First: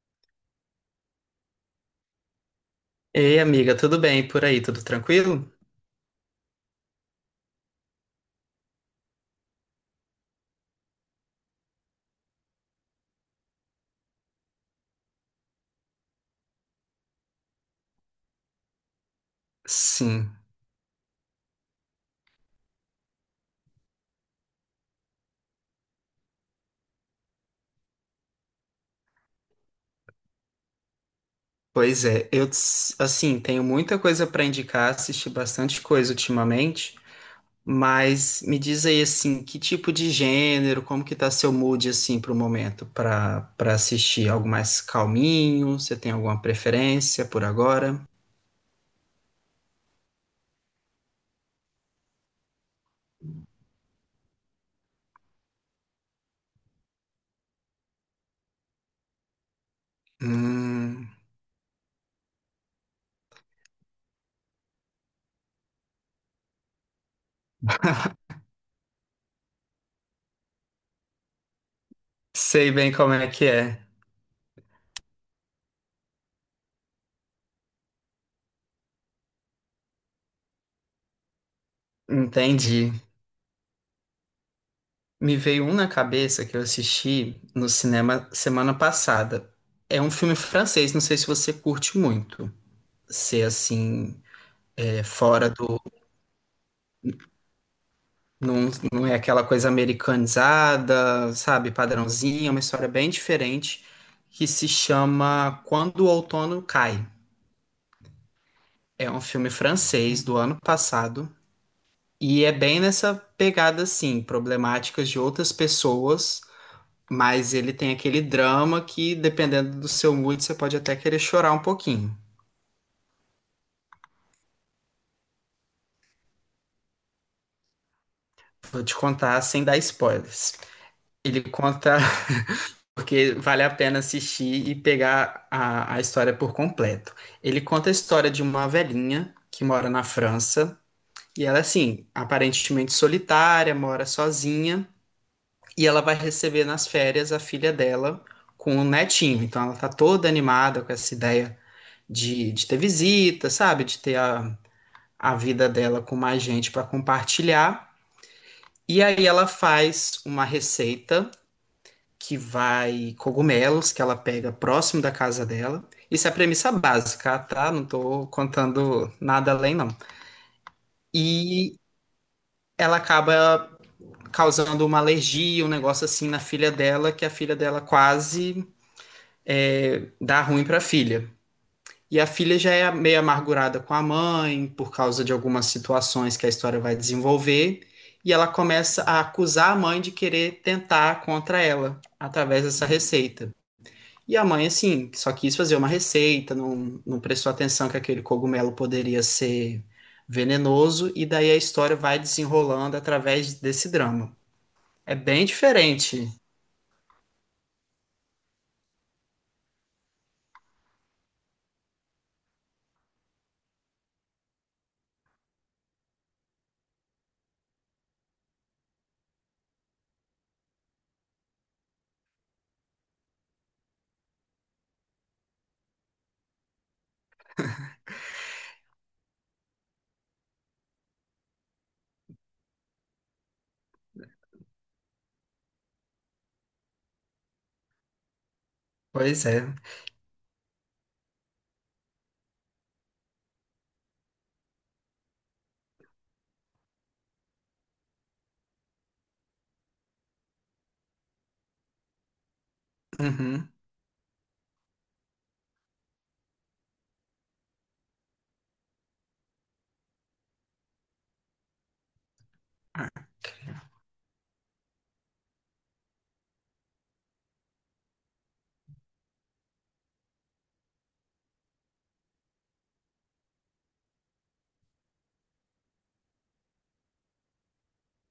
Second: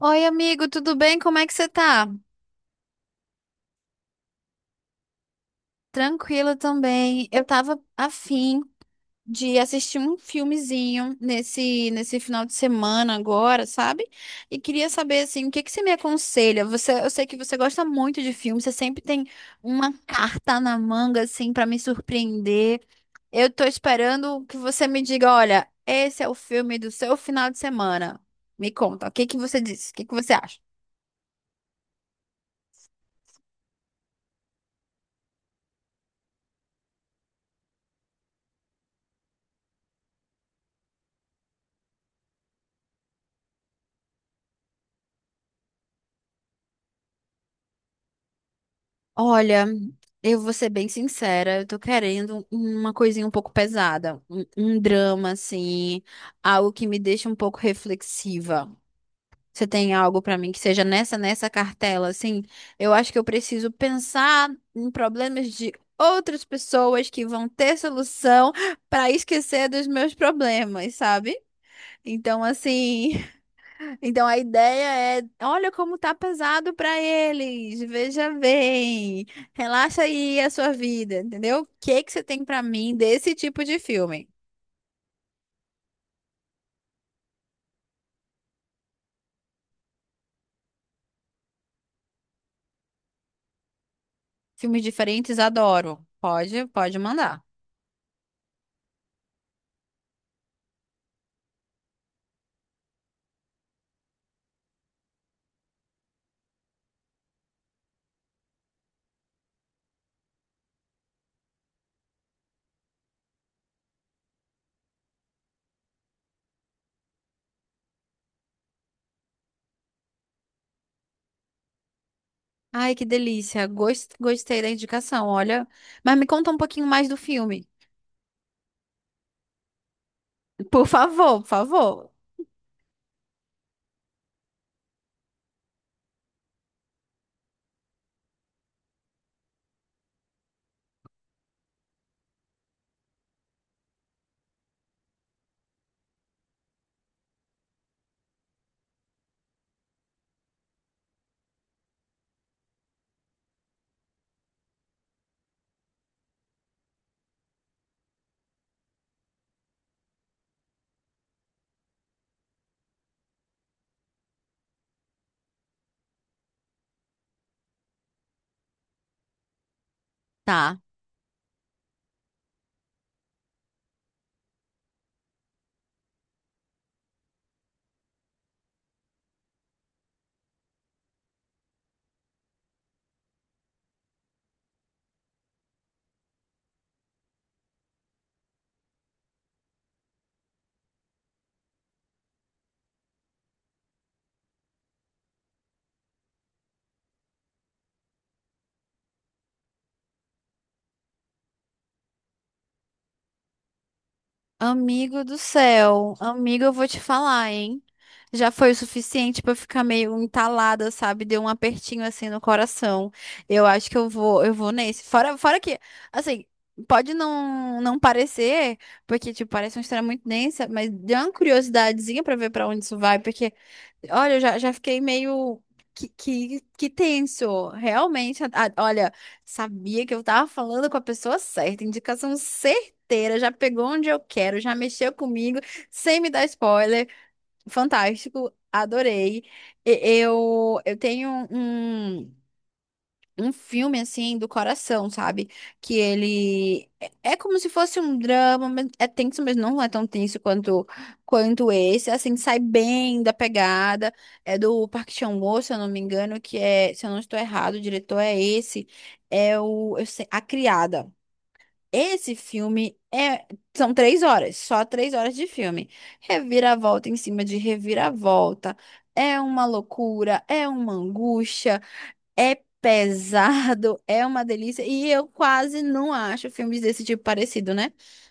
Oi, amigo, tudo bem? Como é que você tá? Ei, amiga, tudo bem por aí? Tudo tranquilo? Tranquila também. Eu tava afim de assistir um filmezinho nesse final de semana agora, sabe? E queria saber assim, o que que você me aconselha? Você, eu sei que você gosta muito de filme, você sempre tem uma Sim, carta na manga assim pra me surpreender. Eu tô esperando que você me diga, olha, esse é o filme do seu final de semana. Me conta, o que que você disse? O que que você acha? pois é. Eu, assim, tenho muita coisa para indicar, assisti bastante coisa ultimamente, mas me diz aí, assim, que tipo de gênero, como que tá seu mood, assim, pro momento, para assistir algo mais calminho? Você tem alguma preferência por agora? Olha, eu vou ser bem sincera, eu tô querendo uma coisinha um pouco pesada, um drama, assim, algo que me deixa um pouco reflexiva. Você tem algo pra mim que seja Hum, nessa cartela, assim? Eu acho que eu preciso pensar em problemas de outras pessoas que vão ter solução pra esquecer dos meus problemas, sabe? Então, sei bem como assim. é que é. Então a ideia é, olha como tá pesado para eles. Veja bem. Relaxa aí a sua vida, entendeu? O que que você tem para Entendi. mim desse tipo de filme? Me veio um na cabeça que eu assisti no cinema semana passada. É um filme francês, não sei se você curte muito. Ser assim, Filmes é, diferentes, fora do. adoro. Pode, pode mandar. Não, não é aquela coisa americanizada, sabe, padrãozinha, é uma história bem diferente que se chama Quando o Outono Cai. É um filme francês do ano passado e é bem nessa pegada assim, problemáticas de outras pessoas. Mas ele tem aquele drama que, dependendo do seu mood, você pode até querer chorar um pouquinho. Ai, que delícia. Gostei da indicação, olha. Mas me conta um pouquinho mais do filme. Vou te contar sem dar spoilers. Por favor, Ele por conta favor. porque vale a pena assistir e pegar a história por completo. Ele conta a história de uma velhinha que mora na França e ela, assim, aparentemente solitária, mora sozinha, e ela vai receber nas férias a filha dela com o netinho. Então ela tá toda animada com essa ideia de ter visita, sabe? De ter a vida dela com mais gente para compartilhar. E aí ela faz uma receita que vai cogumelos que ela pega próximo da casa dela. Isso é a premissa básica, tá? Não tô contando nada além, não. Tá. E ela acaba causando uma alergia, um negócio assim na filha dela, que a filha dela quase é, dá ruim para filha. E a filha já é meio amargurada com a mãe, por causa de algumas situações que a história vai desenvolver, e ela começa a acusar a mãe de querer tentar contra ela, através dessa receita. E a mãe, assim, só quis fazer uma receita, não prestou atenção que aquele cogumelo poderia ser venenoso, e daí a história vai desenrolando através desse drama. É Amigo do bem céu, diferente. amigo, eu vou te falar, hein? Já foi o suficiente pra eu ficar meio entalada, sabe? Deu um apertinho assim no coração. Eu acho que eu vou nesse. Fora que, assim, pode não parecer, porque tipo, parece uma história muito densa, mas deu uma curiosidadezinha pra ver pra onde isso vai, porque olha, eu já fiquei meio que tenso, realmente. Olha, sabia que eu tava falando com a pessoa certa, indicação inteira, já pegou onde eu quero, já mexeu comigo, sem me dar spoiler. Fantástico, adorei. Pois é. E- eu tenho um filme, assim, do coração, sabe? Que ele é como se fosse um drama, mas é tenso, mas não é tão tenso quanto esse. Assim, sai bem da Uhum. pegada. É do Park Chan-wook, se eu não me engano, que é, se eu não estou errado, o diretor é esse. É o, A Criada. Esse filme é... são 3 horas, só 3 horas de filme. Reviravolta em cima de reviravolta. É uma loucura, é uma angústia. É pesado, é uma delícia. E eu quase não acho filmes desse tipo parecido, né?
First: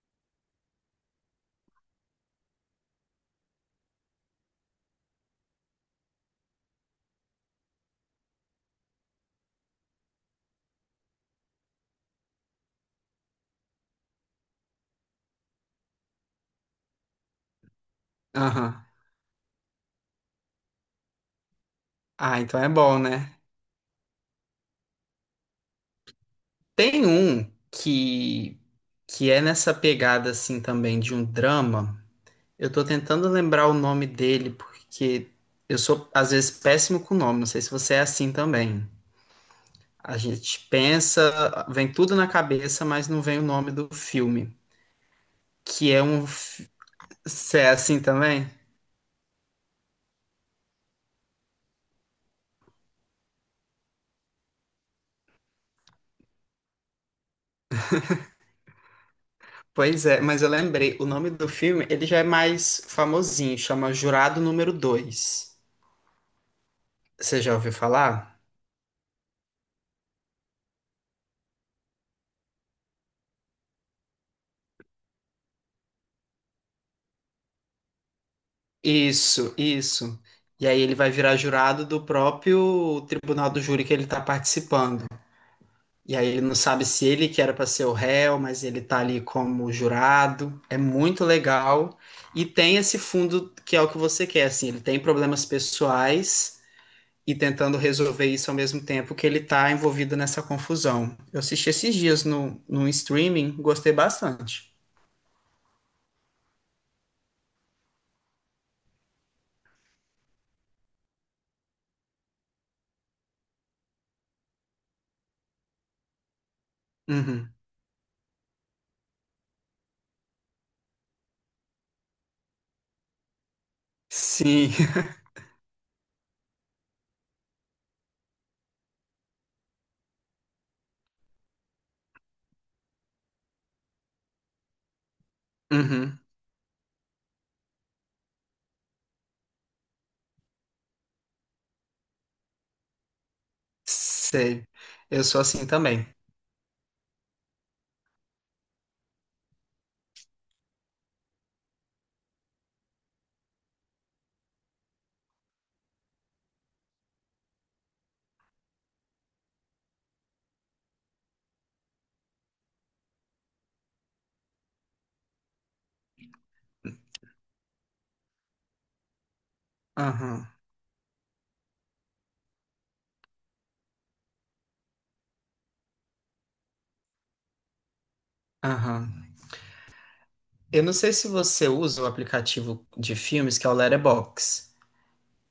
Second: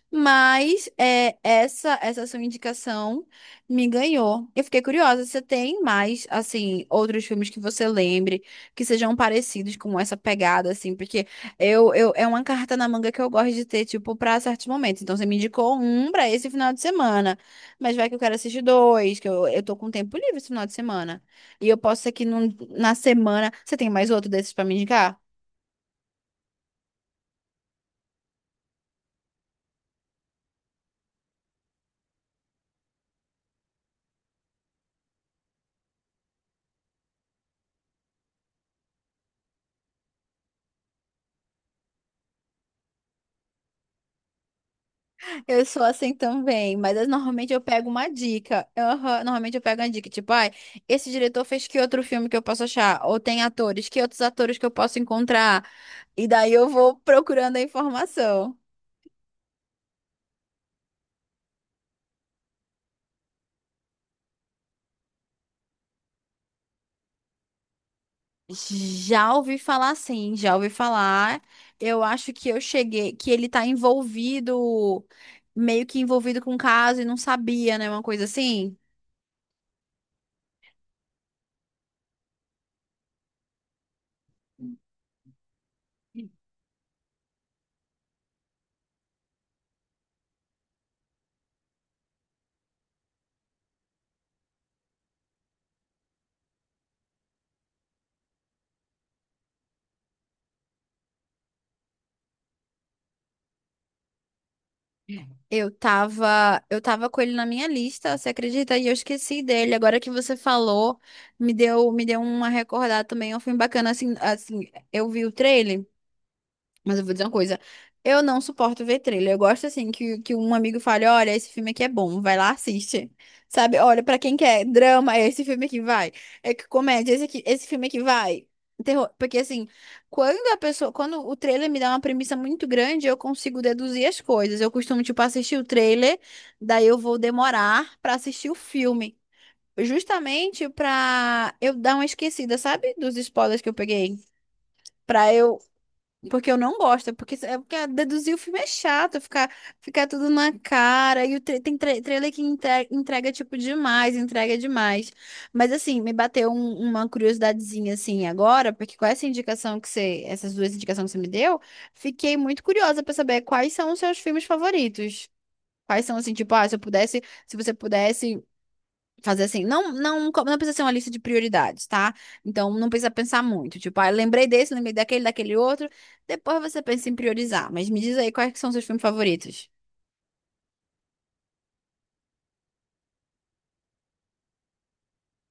Mas é, essa sua indicação me ganhou. Eu fiquei curiosa, você tem mais, assim, outros filmes que você lembre que sejam parecidos com essa pegada, assim? Porque eu é uma carta na manga que eu gosto de ter, tipo, pra certos momentos. Então, você me indicou um pra esse final de semana. Mas vai que eu quero assistir Aham. dois, que eu tô com tempo livre esse final de semana. E eu posso ser que Ah, então é na bom, né? semana. Você tem mais outro desses pra me indicar? Tem um que é nessa pegada assim também de um drama. Eu tô tentando lembrar o nome dele porque eu sou às vezes péssimo com o nome, não sei se você é assim também. A gente pensa, vem tudo na cabeça, mas não vem o nome do filme, Eu sou que é assim um fi- também, normalmente eu você é pego assim uma também? dica. Aham, normalmente eu pego uma dica, tipo, ai, esse diretor fez que outro filme que eu posso achar? Ou tem atores, que outros atores que eu posso encontrar? E daí eu vou procurando a informação. Pois é, mas eu lembrei, o nome do filme, ele já é mais famosinho, chama Jurado Número Dois. Você já ouviu falar? Já ouvi falar sim, já ouvi falar. Eu acho que eu cheguei, que ele tá envolvido, meio que envolvido com o caso e não sabia, né? Uma coisa assim. Isso, isso. E aí ele vai virar jurado do próprio tribunal do júri que ele está participando. E aí ele não sabe se ele que era para ser o réu, mas ele tá ali como jurado. É muito legal. E tem esse fundo que é o que você quer, assim, ele tem problemas pessoais e tentando resolver isso ao mesmo tempo que ele tá envolvido nessa confusão. Eu assisti esses dias no streaming, gostei bastante. Eu tava com ele na minha lista, você acredita? E eu esqueci dele. Agora que você falou, me deu uma recordada também. É um filme bacana, assim, assim, eu vi o trailer. Mas eu vou dizer uma Uhum. coisa, eu não suporto ver trailer. Eu gosto assim que um amigo fale, olha, esse filme aqui é bom, vai lá, assiste. Sabe? Olha, pra quem quer Sim. drama, é esse filme aqui vai. É que comédia, esse aqui, esse filme aqui vai. Terror, porque assim, quando a pessoa, quando o trailer me dá uma premissa muito grande, eu consigo deduzir as coisas. Eu costumo tipo assistir o trailer, Uhum. daí eu vou demorar pra assistir o filme, justamente pra eu dar uma esquecida, sabe? Dos spoilers que eu peguei. Sei. Eu Pra sou eu assim também. porque eu não gosto, é porque deduzir o filme é chato, ficar, ficar tudo na cara, e o trailer que entrega, entrega, tipo, demais, entrega demais. Mas, assim, me bateu uma curiosidadezinha, assim, agora, porque com essa indicação que você, essas duas indicações que você me deu, fiquei muito curiosa pra saber quais são os seus filmes favoritos. Quais são, assim, tipo, ah, se eu pudesse, se você pudesse fazer assim, Aham, não precisa ser uma lista de prioridades, tá? Então não precisa pensar muito, tipo, ah, eu lembrei desse, lembrei daquele, daquele outro. Depois você pensa em priorizar, mas me diz aí quais que são seus filmes aham. favoritos. Eu não sei se você usa o aplicativo de filmes que é o Letterboxd,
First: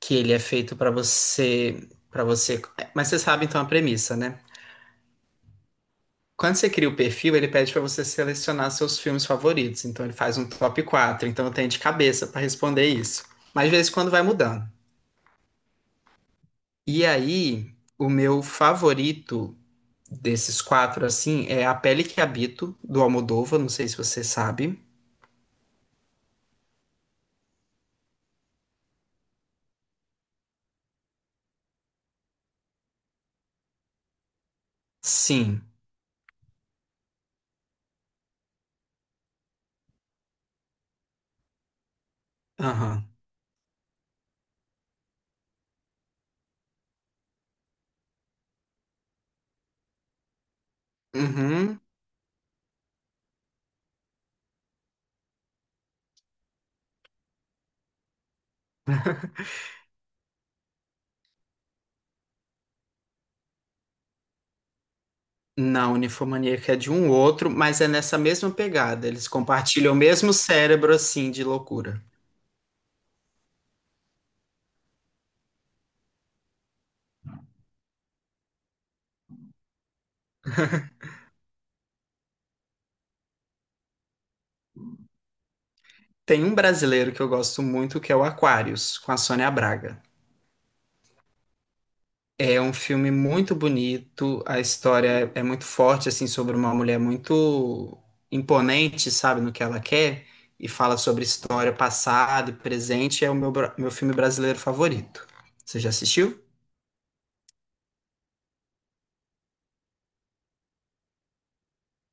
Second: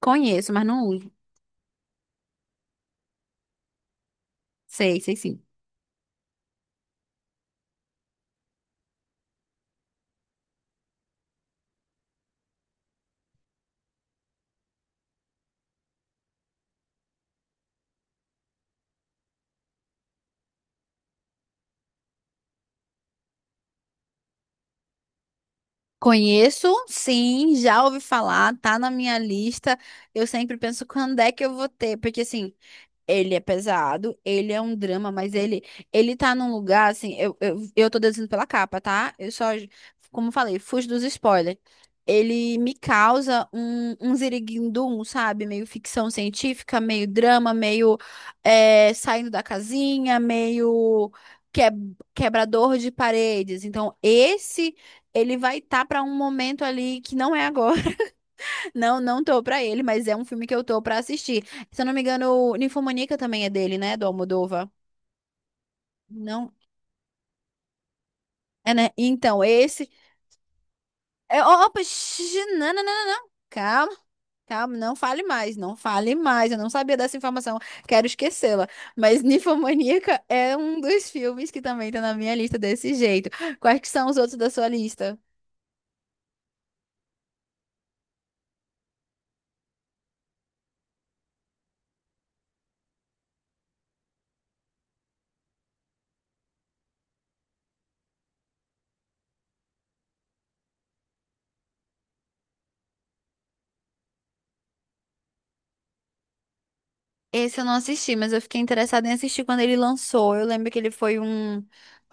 que ele é mas feito não uso. Para você, é, mas você sabe então a premissa, né? Sei, sei sim. Quando você cria o perfil, ele pede para você selecionar seus filmes favoritos, então ele faz um top quatro, então eu tenho de cabeça para responder isso. Mas de vez em quando vai mudando. E aí, o meu favorito desses quatro assim é A Pele que Habito do Almodóvar, não sei se você sabe. Conheço, sim, já ouvi falar, tá na minha lista. Eu sempre penso quando é que eu vou ter, porque assim, ele é pesado, ele é um drama, mas ele Sim. ele tá num lugar assim, eu tô deduzindo pela capa, tá? Eu só, como eu falei, fujo dos spoilers. Ele me Aham. causa um ziriguindum, sabe? Meio ficção científica, meio drama, meio é, saindo da casinha, meio é, Uhum. quebrador de paredes. Então, esse ele vai estar tá para um momento ali que não é agora. Não, não tô pra ele, mas é um filme que eu tô pra assistir. Se eu não me engano, o Ninfomaníaca também é dele, né? Do Almodóvar. Não, Não, Ninfomaníaca é de um outro, mas é nessa mesma é, né? pegada. Eles Então, esse. compartilham o mesmo cérebro, assim, É, de opa, loucura. xixi, não, não, não, não, não. Calma, calma, não fale mais, não fale mais. Eu não sabia dessa informação, quero esquecê-la. Mas Ninfomaníaca é um dos filmes que também tá na minha lista desse jeito. Quais que são os outros da sua lista? Tem um brasileiro que eu gosto muito, que é o Aquarius, com a Sônia Braga. É um filme muito bonito, a história é muito forte, assim, sobre uma mulher muito imponente, sabe, no que ela quer, e fala sobre história, passado e presente. É o meu, meu filme brasileiro favorito. Você já assistiu? Esse eu não assisti, mas eu fiquei interessada em assistir quando ele lançou. Eu lembro que ele foi um.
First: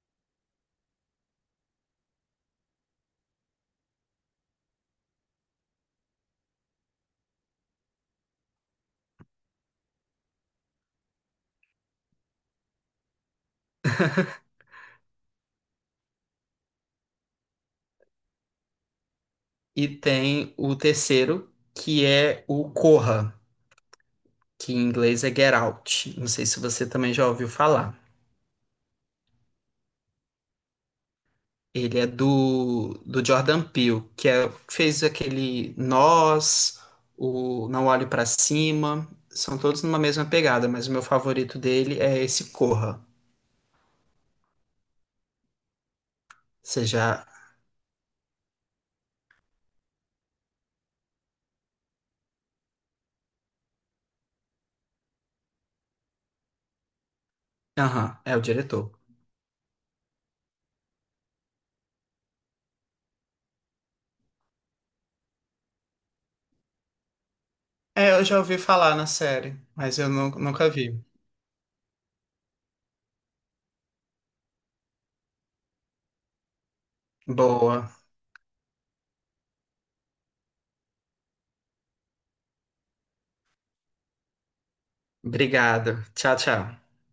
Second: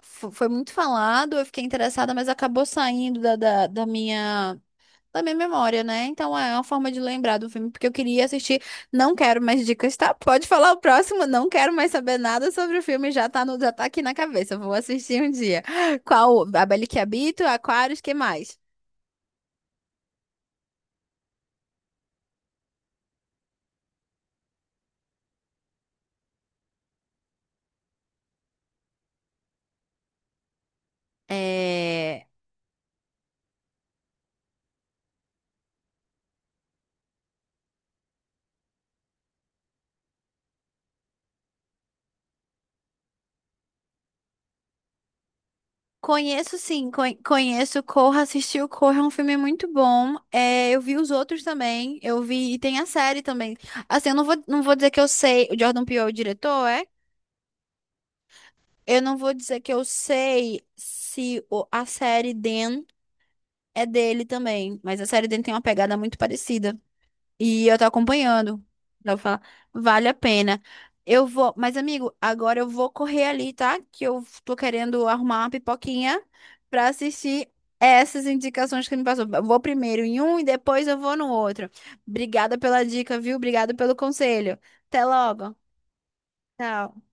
Foi muito falado, eu fiquei interessada, mas acabou saindo da minha. Da minha memória, né? Então é uma forma de lembrar do filme, porque eu queria assistir. Não quero mais dicas, tá? Pode falar o próximo, não quero mais saber nada sobre o filme, já tá, no, já tá aqui na cabeça. Eu Vou assistir um dia. Qual? A Bela que Habito, Aquários, que mais? E tem o terceiro, que é o Corra, que em inglês é Get Out. Não sei se você também já ouviu falar. Ele é É... do Jordan Peele, que é, fez aquele Nós, o Não Olhe Pra Cima. São todos numa mesma pegada, mas o meu favorito dele é esse Corra. Conheço Você sim, já. conheço Corra, assisti o Corra, é um filme muito bom. É, eu vi os outros também, eu vi, e tem a série também. Assim, eu não vou, não vou dizer que eu sei, o Jordan Peele é o diretor, é? Aham, é o diretor. Eu não vou dizer que eu sei se o- a série Dan é dele também, mas a série Dan tem uma pegada muito parecida. E eu tô É, eu já ouvi acompanhando. falar na Daí série, Eu mas vale eu a pena. nunca vi. Eu vou, mas amigo, agora eu vou correr ali, tá? Que eu tô querendo arrumar uma pipoquinha pra assistir Boa. essas indicações que me passou. Eu vou primeiro em um e depois eu vou no outro. Obrigada pela dica, viu? Obrigada pelo conselho. Até logo. Obrigado. Tchau, tchau. Tchau.